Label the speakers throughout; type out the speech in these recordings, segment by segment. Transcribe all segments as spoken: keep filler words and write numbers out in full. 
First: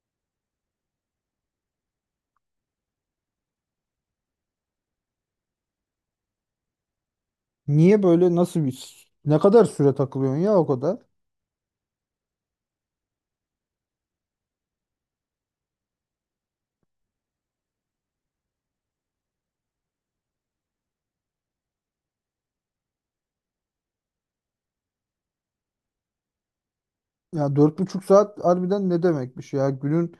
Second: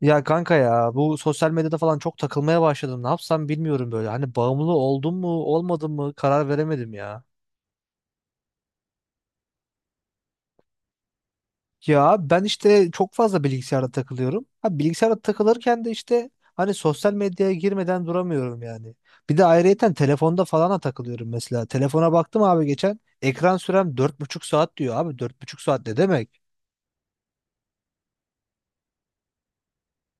Speaker 1: Ya kanka ya bu sosyal medyada falan çok takılmaya başladım. Ne yapsam bilmiyorum böyle. Hani bağımlı oldum mu olmadım mı karar veremedim ya.
Speaker 2: Niye böyle nasıl bir ne kadar süre takılıyorsun ya o kadar?
Speaker 1: Ya ben işte çok fazla bilgisayarda takılıyorum. Ha bilgisayarda takılırken de işte hani sosyal medyaya girmeden duramıyorum yani. Bir de ayrıyeten telefonda falan da takılıyorum mesela. Telefona baktım abi geçen ekran sürem dört buçuk saat diyor abi. Dört buçuk saat ne demek?
Speaker 2: Ya dört buçuk saat harbiden ne demekmiş ya? Günün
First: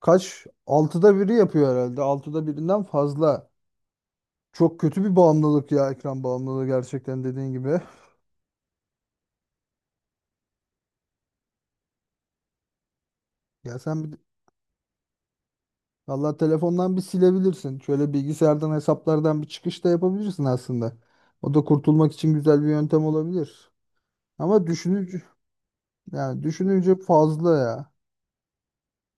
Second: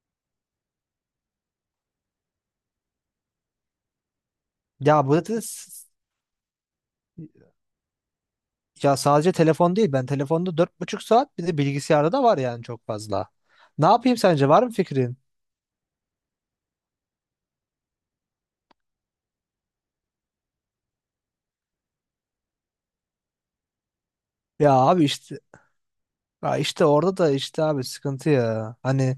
Speaker 2: kaç? Altıda biri yapıyor herhalde. Altıda birinden fazla. Çok kötü
Speaker 1: Ya
Speaker 2: bir
Speaker 1: bu da
Speaker 2: bağımlılık ya, ekran bağımlılığı gerçekten dediğin gibi.
Speaker 1: Ya sadece telefon değil. Ben telefonda dört buçuk saat bir de bilgisayarda da var yani çok fazla.
Speaker 2: Ya
Speaker 1: Ne
Speaker 2: sen bir,
Speaker 1: yapayım sence? Var mı fikrin?
Speaker 2: valla telefondan bir silebilirsin. Şöyle bilgisayardan hesaplardan bir çıkış da yapabilirsin aslında. O da kurtulmak için güzel bir yöntem olabilir. Ama
Speaker 1: Ya abi
Speaker 2: düşününce
Speaker 1: işte
Speaker 2: yani
Speaker 1: ya işte
Speaker 2: düşününce
Speaker 1: orada da
Speaker 2: fazla
Speaker 1: işte abi
Speaker 2: ya.
Speaker 1: sıkıntı ya. Hani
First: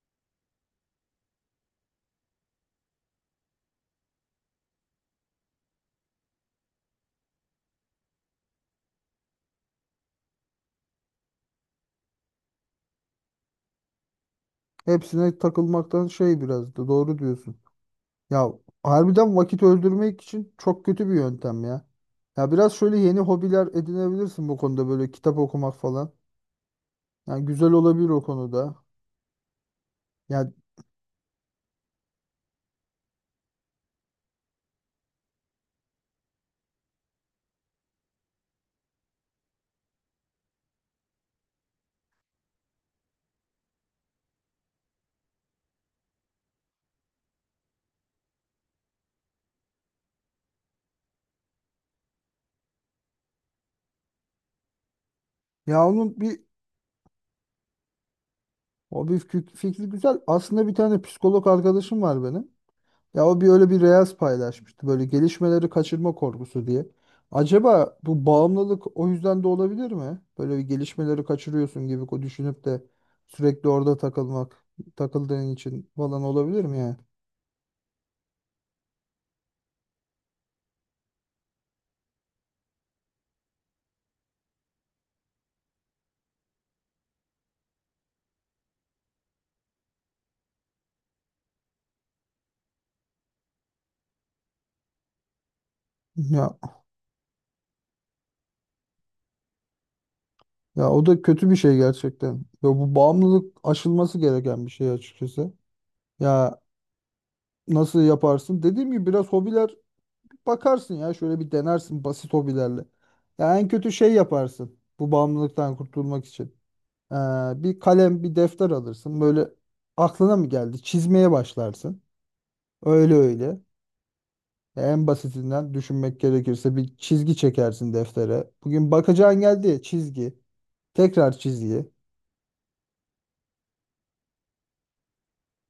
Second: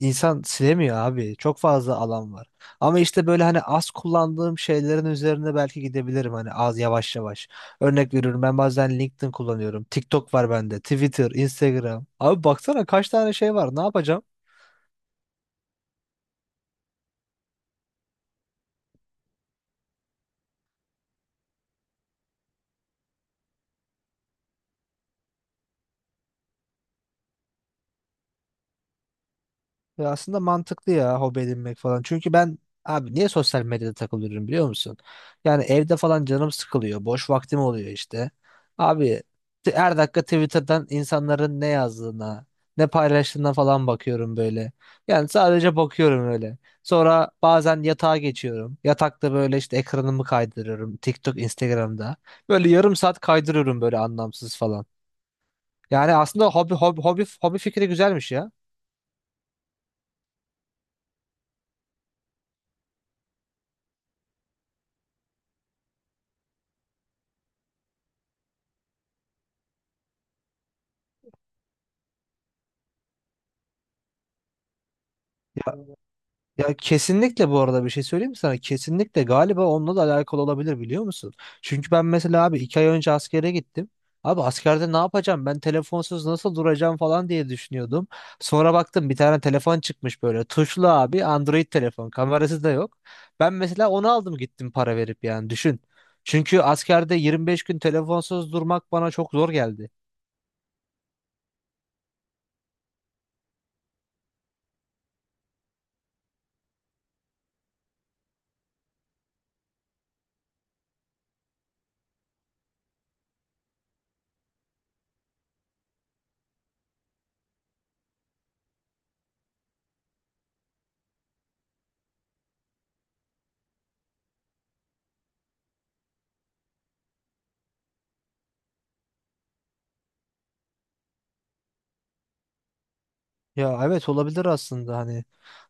Speaker 1: insan silemiyor abi. Çok fazla alan var. Ama işte böyle hani az kullandığım şeylerin üzerine belki gidebilirim hani az yavaş yavaş. Örnek veriyorum ben bazen LinkedIn kullanıyorum. TikTok var bende. Twitter, Instagram. Abi baksana kaç tane şey var. Ne yapacağım?
Speaker 2: Hepsine takılmaktan şey, biraz da doğru diyorsun. Ya harbiden vakit öldürmek için çok kötü bir yöntem ya. Ya biraz şöyle yeni hobiler edinebilirsin bu konuda, böyle kitap okumak falan. Yani güzel olabilir o konuda.
Speaker 1: Ya aslında
Speaker 2: Ya
Speaker 1: mantıklı ya hobi edinmek falan. Çünkü ben abi niye sosyal medyada takılıyorum biliyor musun? Yani evde falan canım sıkılıyor. Boş vaktim oluyor işte. Abi t- her dakika Twitter'dan insanların ne yazdığına, ne paylaştığına falan bakıyorum böyle. Yani sadece bakıyorum öyle. Sonra bazen yatağa geçiyorum. Yatakta böyle işte ekranımı kaydırıyorum. TikTok, Instagram'da. Böyle yarım saat kaydırıyorum böyle anlamsız falan.
Speaker 2: ya
Speaker 1: Yani
Speaker 2: onun bir
Speaker 1: aslında hobi hobi hobi hobi fikri güzelmiş ya.
Speaker 2: hobi fik- fikri güzel. Aslında bir tane psikolog arkadaşım var benim. Ya o bir öyle bir reels paylaşmıştı, böyle gelişmeleri kaçırma korkusu diye. Acaba bu bağımlılık o yüzden de olabilir mi? Böyle bir gelişmeleri kaçırıyorsun gibi ko- düşünüp de sürekli orada takılmak, takıldığın için falan olabilir
Speaker 1: Ya
Speaker 2: mi yani?
Speaker 1: kesinlikle bu arada bir şey söyleyeyim mi sana? Kesinlikle galiba onunla da alakalı olabilir biliyor musun? Çünkü ben mesela abi iki ay önce askere gittim. Abi askerde ne yapacağım? Ben telefonsuz nasıl duracağım falan diye düşünüyordum. Sonra baktım bir tane telefon çıkmış böyle. Tuşlu abi Android telefon. Kamerası da yok. Ben mesela onu aldım gittim para verip yani düşün.
Speaker 2: Ya
Speaker 1: Çünkü askerde yirmi beş gün telefonsuz durmak bana çok zor geldi.
Speaker 2: Ya o da kötü bir şey gerçekten. Ya bu bağımlılık aşılması gereken bir şey açıkçası. Ya nasıl yaparsın? Dediğim gibi biraz hobiler bakarsın ya, şöyle bir denersin basit hobilerle. Ya en kötü şey yaparsın bu bağımlılıktan kurtulmak için. Ee, Bir kalem, bir defter alırsın. Böyle aklına mı geldi? Çizmeye başlarsın. Öyle öyle. Ya en basitinden düşünmek gerekirse bir çizgi çekersin deftere. Bugün bakacağın geldi ya, çizgi. Tekrar çizgi.
Speaker 1: Ya evet olabilir aslında hani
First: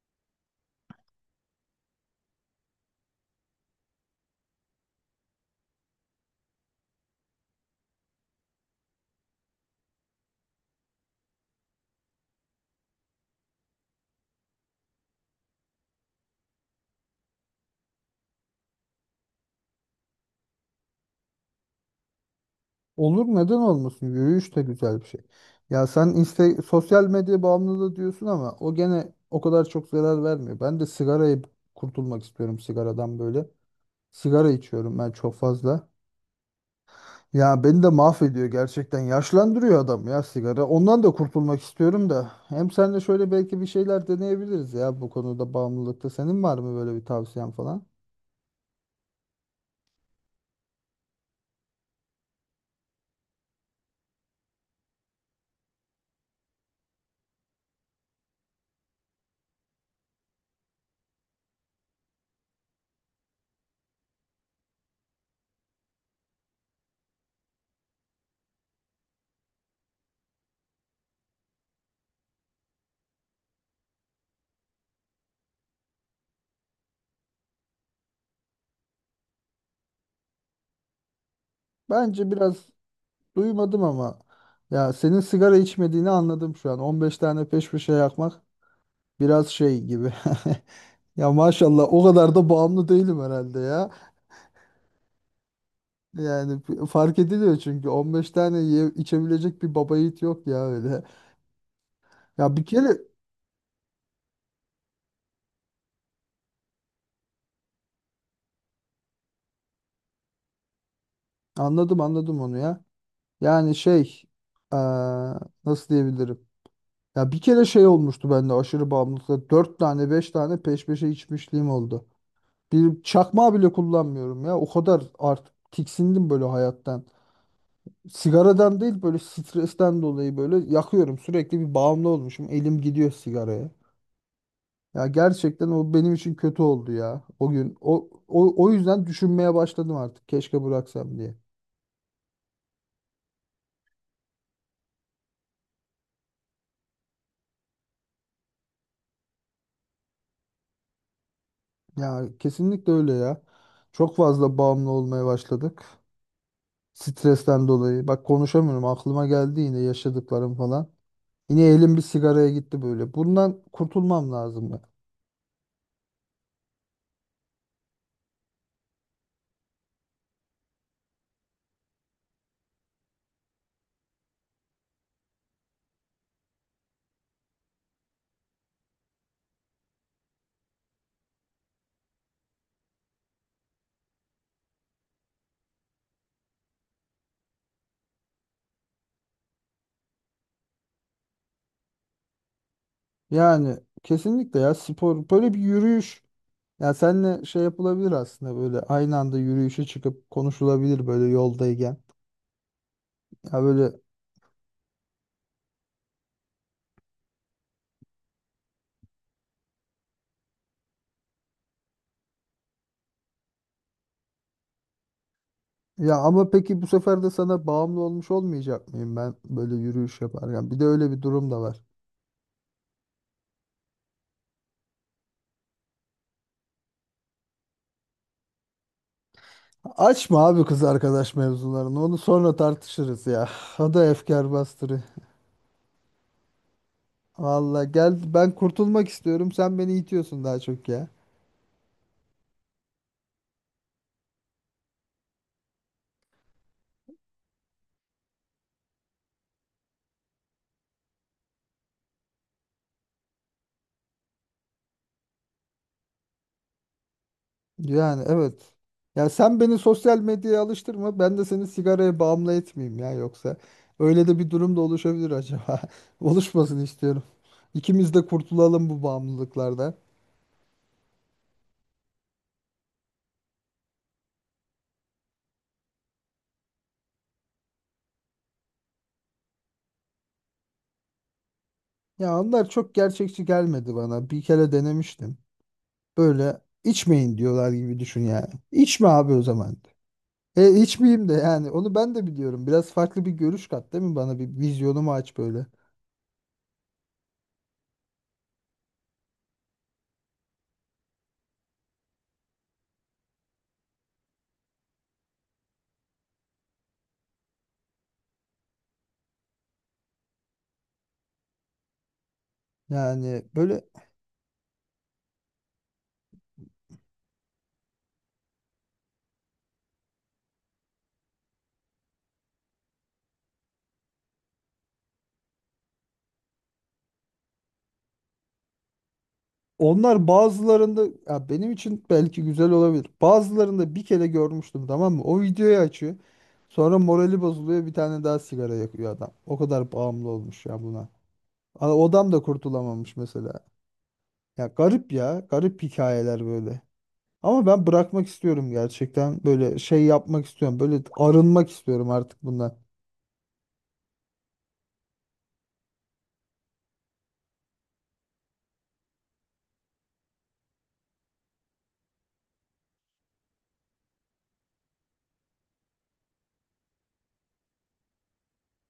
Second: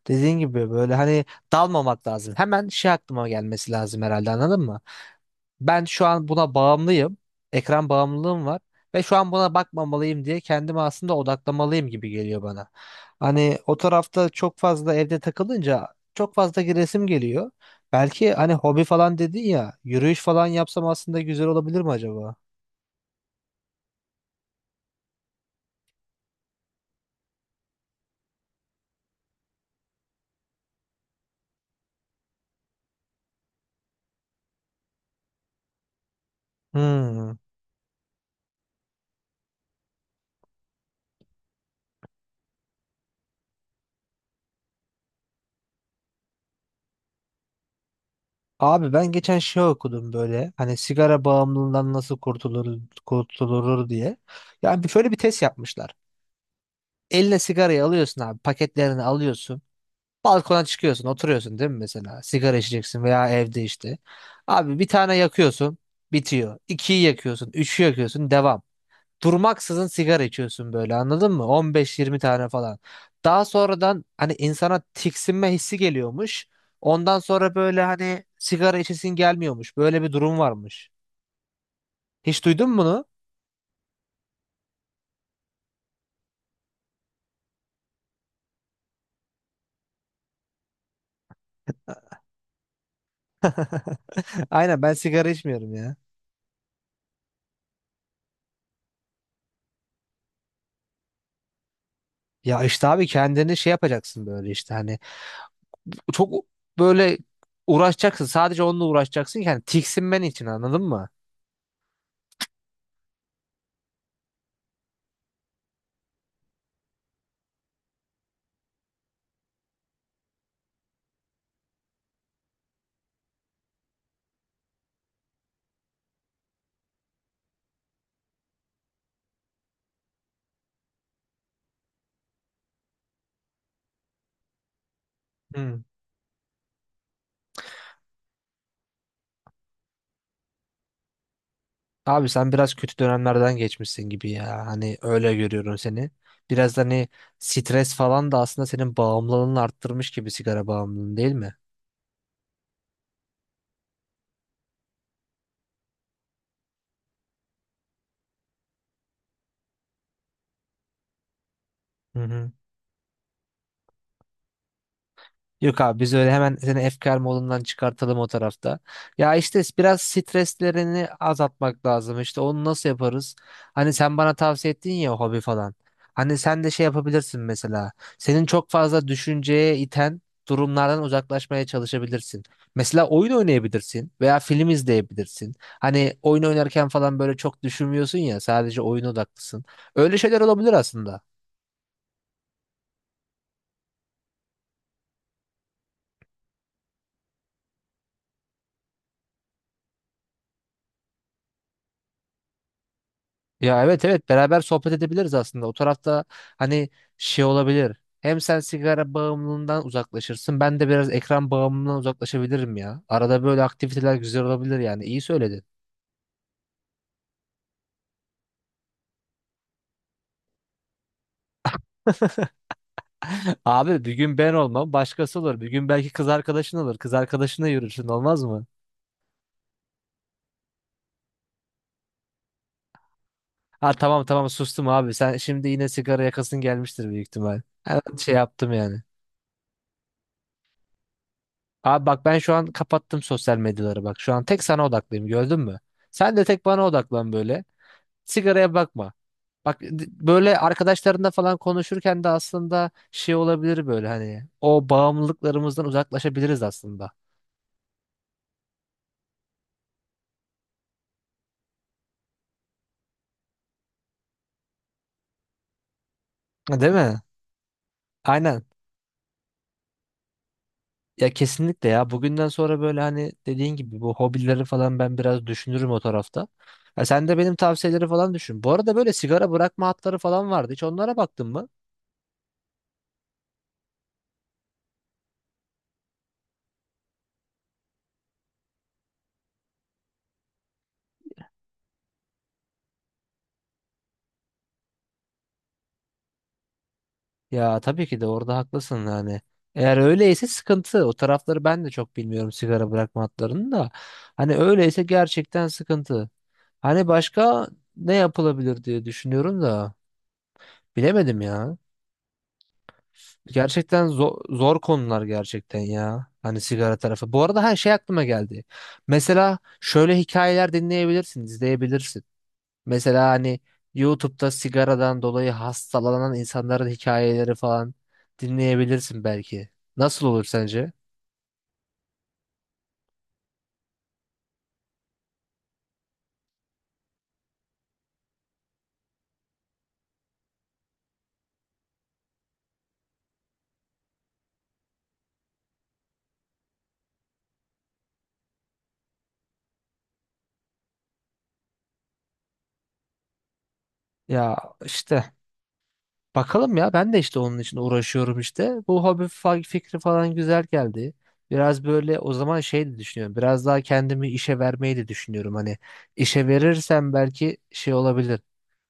Speaker 1: dediğin gibi böyle hani dalmamak lazım. Hemen şey aklıma gelmesi lazım herhalde anladın mı? Ben şu an buna bağımlıyım. Ekran bağımlılığım var ve şu an buna bakmamalıyım diye kendimi aslında odaklamalıyım gibi geliyor bana. Hani o tarafta çok fazla evde takılınca çok fazla resim geliyor. Belki hani hobi falan dedin ya yürüyüş falan yapsam aslında güzel olabilir mi acaba?
Speaker 2: Olur, neden olmasın? Yürüyüş de güzel bir şey. Ya sen işte sosyal medya bağımlılığı diyorsun ama o gene o kadar çok zarar vermiyor. Ben de sigarayı kurtulmak istiyorum sigaradan böyle. Sigara içiyorum ben çok fazla.
Speaker 1: Hmm.
Speaker 2: Ya beni de mahvediyor gerçekten. Yaşlandırıyor adam ya sigara. Ondan da kurtulmak istiyorum da. Hem sen de şöyle belki bir şeyler deneyebiliriz ya bu konuda, bağımlılıkta. Senin var mı böyle bir tavsiyen falan?
Speaker 1: Abi ben geçen şey okudum böyle hani sigara bağımlılığından nasıl kurtulur, kurtulur diye. Yani bir- şöyle bir test yapmışlar. Eline sigarayı alıyorsun abi paketlerini alıyorsun. Balkona çıkıyorsun oturuyorsun değil mi mesela sigara içeceksin veya evde işte. Abi bir tane yakıyorsun bitiyor. İkiyi yakıyorsun üçü yakıyorsun devam durmaksızın sigara içiyorsun böyle anladın mı? on beş yirmi tane falan. Daha sonradan hani insana tiksinme hissi geliyormuş. Ondan sonra böyle hani sigara içesin gelmiyormuş. Böyle bir durum varmış.
Speaker 2: Bence
Speaker 1: Hiç
Speaker 2: biraz
Speaker 1: duydun mu bunu?
Speaker 2: duymadım ama ya senin sigara içmediğini anladım şu an. On beş tane peş peşe yakmak biraz şey gibi. Ya maşallah o kadar da bağımlı değilim herhalde ya.
Speaker 1: Aynen ben sigara içmiyorum ya.
Speaker 2: Yani f- fark ediliyor çünkü on beş tane ye- içebilecek bir baba yiğit yok ya öyle. Ya
Speaker 1: Ya
Speaker 2: bir
Speaker 1: işte
Speaker 2: kere
Speaker 1: abi kendini şey yapacaksın böyle işte hani çok böyle uğraşacaksın. Sadece onunla uğraşacaksın ki hani tiksinmen için anladın mı?
Speaker 2: anladım anladım onu ya. Yani şey, eee, nasıl diyebilirim? Ya bir kere şey olmuştu bende aşırı bağımlılıkla. Dört tane, beş tane peş peşe içmişliğim oldu. Bir çakmağı bile kullanmıyorum ya. O kadar artık tiksindim böyle hayattan. Sigaradan değil, böyle stresten dolayı böyle yakıyorum. Sürekli bir bağımlı olmuşum. Elim gidiyor sigaraya. Ya gerçekten
Speaker 1: Hı.
Speaker 2: o benim için kötü oldu ya. O gün o o, o yüzden düşünmeye başladım artık. Keşke bıraksam diye.
Speaker 1: Abi sen biraz kötü dönemlerden geçmişsin gibi ya. Hani öyle görüyorum seni. Biraz da hani stres falan da aslında senin bağımlılığını arttırmış gibi sigara bağımlılığın değil mi?
Speaker 2: Ya kesinlikle öyle ya. Çok fazla bağımlı olmaya başladık. Stresten dolayı. Bak konuşamıyorum. Aklıma geldi yine yaşadıklarım falan. Yine elim bir
Speaker 1: Hı
Speaker 2: sigaraya
Speaker 1: hı.
Speaker 2: gitti böyle. Bundan kurtulmam lazım ya.
Speaker 1: Yok abi biz öyle hemen seni efkar modundan çıkartalım o tarafta. Ya işte biraz streslerini azaltmak lazım. İşte onu nasıl yaparız? Hani sen bana tavsiye ettin ya hobi falan. Hani sen de şey yapabilirsin mesela. Senin çok fazla düşünceye iten durumlardan uzaklaşmaya çalışabilirsin. Mesela oyun oynayabilirsin veya film izleyebilirsin. Hani oyun oynarken falan böyle çok düşünmüyorsun ya sadece oyun odaklısın. Öyle şeyler olabilir aslında.
Speaker 2: Yani kesinlikle ya, spor, böyle bir yürüyüş. Ya senle şey yapılabilir aslında, böyle aynı anda yürüyüşe çıkıp konuşulabilir böyle yoldayken. Ya
Speaker 1: Ya
Speaker 2: böyle
Speaker 1: evet evet beraber sohbet edebiliriz aslında. O tarafta hani şey olabilir. Hem sen sigara bağımlılığından uzaklaşırsın. Ben de biraz ekran bağımlılığından uzaklaşabilirim ya. Arada böyle aktiviteler güzel olabilir yani. İyi söyledin.
Speaker 2: ya, ama peki bu sefer de sana bağımlı olmuş olmayacak mıyım ben böyle yürüyüş yaparken? Bir de öyle bir durum da var.
Speaker 1: Abi bir gün ben olmam başkası olur. Bir gün belki kız arkadaşın olur. Kız arkadaşına yürürsün olmaz mı?
Speaker 2: Açma abi kız arkadaş mevzularını. Onu sonra tartışırız ya.
Speaker 1: Ha,
Speaker 2: O da
Speaker 1: tamam tamam
Speaker 2: efkar
Speaker 1: sustum
Speaker 2: bastırı.
Speaker 1: abi. Sen şimdi yine sigara yakasın gelmiştir büyük ihtimal.
Speaker 2: Valla
Speaker 1: Evet,
Speaker 2: gel,
Speaker 1: şey
Speaker 2: ben
Speaker 1: yaptım yani.
Speaker 2: kurtulmak istiyorum. Sen beni itiyorsun daha çok ya.
Speaker 1: Abi bak ben şu an kapattım sosyal medyaları bak. Şu an tek sana odaklıyım gördün mü? Sen de tek bana odaklan böyle. Sigaraya bakma. Bak böyle arkadaşlarında falan konuşurken de aslında şey olabilir böyle hani o bağımlılıklarımızdan uzaklaşabiliriz aslında.
Speaker 2: Yani evet. Ya sen beni sosyal medyaya alıştırma. Ben de seni sigaraya bağımlı etmeyeyim ya yoksa. Öyle de bir durum da oluşabilir acaba.
Speaker 1: Ha,
Speaker 2: Oluşmasını
Speaker 1: değil
Speaker 2: istiyorum.
Speaker 1: mi?
Speaker 2: İkimiz de
Speaker 1: Aynen.
Speaker 2: kurtulalım bu bağımlılıklardan.
Speaker 1: Ya kesinlikle ya bugünden sonra böyle hani dediğin gibi bu hobileri falan ben biraz düşünürüm o tarafta. Ya sen de benim tavsiyeleri falan düşün. Bu arada böyle sigara bırakma hatları falan vardı. Hiç onlara baktın mı?
Speaker 2: Ya onlar çok gerçekçi gelmedi bana. Bir kere denemiştim. Böyle içmeyin diyorlar gibi düşün yani. İçme abi o zaman. E içmeyeyim de yani onu ben de biliyorum. Biraz farklı bir görüş kat değil mi bana? Bir vizyonumu aç böyle.
Speaker 1: Ya tabii ki de orada haklısın yani. Eğer öyleyse sıkıntı. O tarafları ben de çok bilmiyorum sigara bırakma hatlarını da. Hani öyleyse gerçekten sıkıntı. Hani başka ne yapılabilir diye düşünüyorum da bilemedim ya.
Speaker 2: Yani böyle,
Speaker 1: Gerçekten zor, zor konular gerçekten ya. Hani sigara tarafı. Bu arada her şey aklıma geldi. Mesela şöyle hikayeler dinleyebilirsin, izleyebilirsin. Mesela hani YouTube'da sigaradan dolayı hastalanan insanların hikayeleri falan dinleyebilirsin belki. Nasıl
Speaker 2: onlar
Speaker 1: olur sence?
Speaker 2: bazılarında ya benim için belki güzel olabilir. Bazılarında bir kere görmüştüm, tamam mı? O videoyu açıyor. Sonra morali bozuluyor, bir tane daha sigara yakıyor adam. O kadar bağımlı olmuş ya buna. A- O adam da kurtulamamış mesela. Ya garip ya. Garip hikayeler böyle. Ama ben bırakmak istiyorum gerçekten. Böyle şey yapmak istiyorum. Böyle arınmak istiyorum artık bundan.
Speaker 1: Ya işte bakalım ya ben de işte onun için uğraşıyorum işte. Bu hobi fa- fikri falan güzel geldi. Biraz böyle o zaman şey de düşünüyorum. Biraz daha kendimi işe vermeyi de düşünüyorum. Hani işe verirsem belki şey olabilir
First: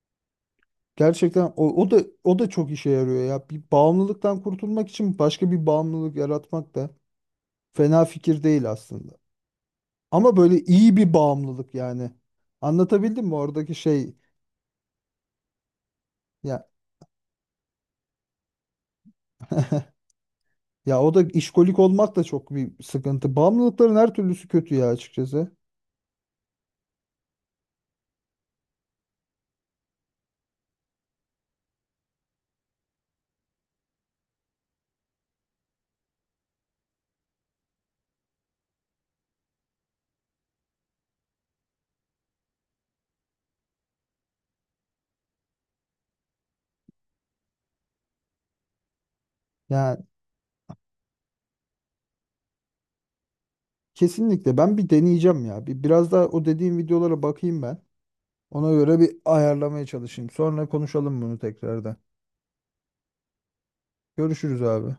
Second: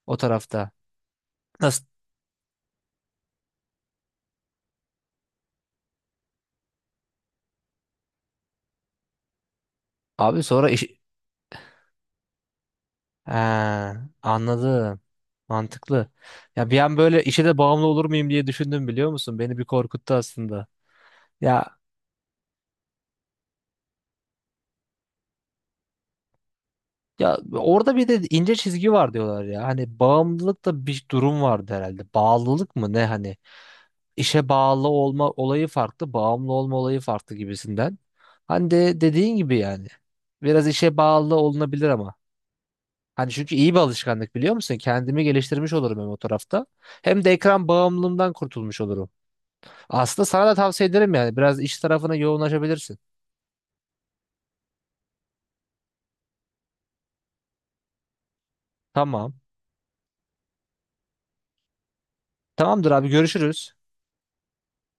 Speaker 1: o tarafta.
Speaker 2: Gerçekten o,
Speaker 1: Nasıl?
Speaker 2: o da o da çok işe yarıyor ya. Bir bağımlılıktan kurtulmak için başka bir bağımlılık yaratmak da fena fikir değil aslında. Ama
Speaker 1: Abi
Speaker 2: böyle
Speaker 1: sonra
Speaker 2: iyi
Speaker 1: iş,
Speaker 2: bir bağımlılık yani. Anlatabildim mi oradaki
Speaker 1: Ha,
Speaker 2: şey?
Speaker 1: anladım. Mantıklı.
Speaker 2: Ya
Speaker 1: Ya bir an böyle işe de bağımlı olur muyum diye düşündüm biliyor musun? Beni bir korkuttu aslında.
Speaker 2: ya o da
Speaker 1: Ya
Speaker 2: işkolik olmak da çok bir sıkıntı. Bağımlılıkların her türlüsü kötü ya açıkçası.
Speaker 1: ya orada bir de ince çizgi var diyorlar ya. Hani bağımlılık da bir durum vardı herhalde. Bağlılık mı ne hani? İşe bağlı olma olayı farklı, bağımlı olma olayı farklı gibisinden. Hani de dediğin gibi yani. Biraz işe bağlı olunabilir ama. Hani çünkü iyi bir alışkanlık biliyor musun? Kendimi geliştirmiş olurum hem o tarafta. Hem de ekran bağımlılığımdan kurtulmuş olurum.
Speaker 2: Yani
Speaker 1: Aslında sana da tavsiye ederim yani. Biraz iş tarafına yoğunlaşabilirsin.
Speaker 2: kesinlikle ben bir deneyeceğim ya. Bir biraz daha o dediğim videolara bakayım ben. Ona göre bir
Speaker 1: Tamam.
Speaker 2: ayarlamaya çalışayım. Sonra konuşalım bunu tekrardan.
Speaker 1: Tamamdır abi görüşürüz.
Speaker 2: Görüşürüz abi.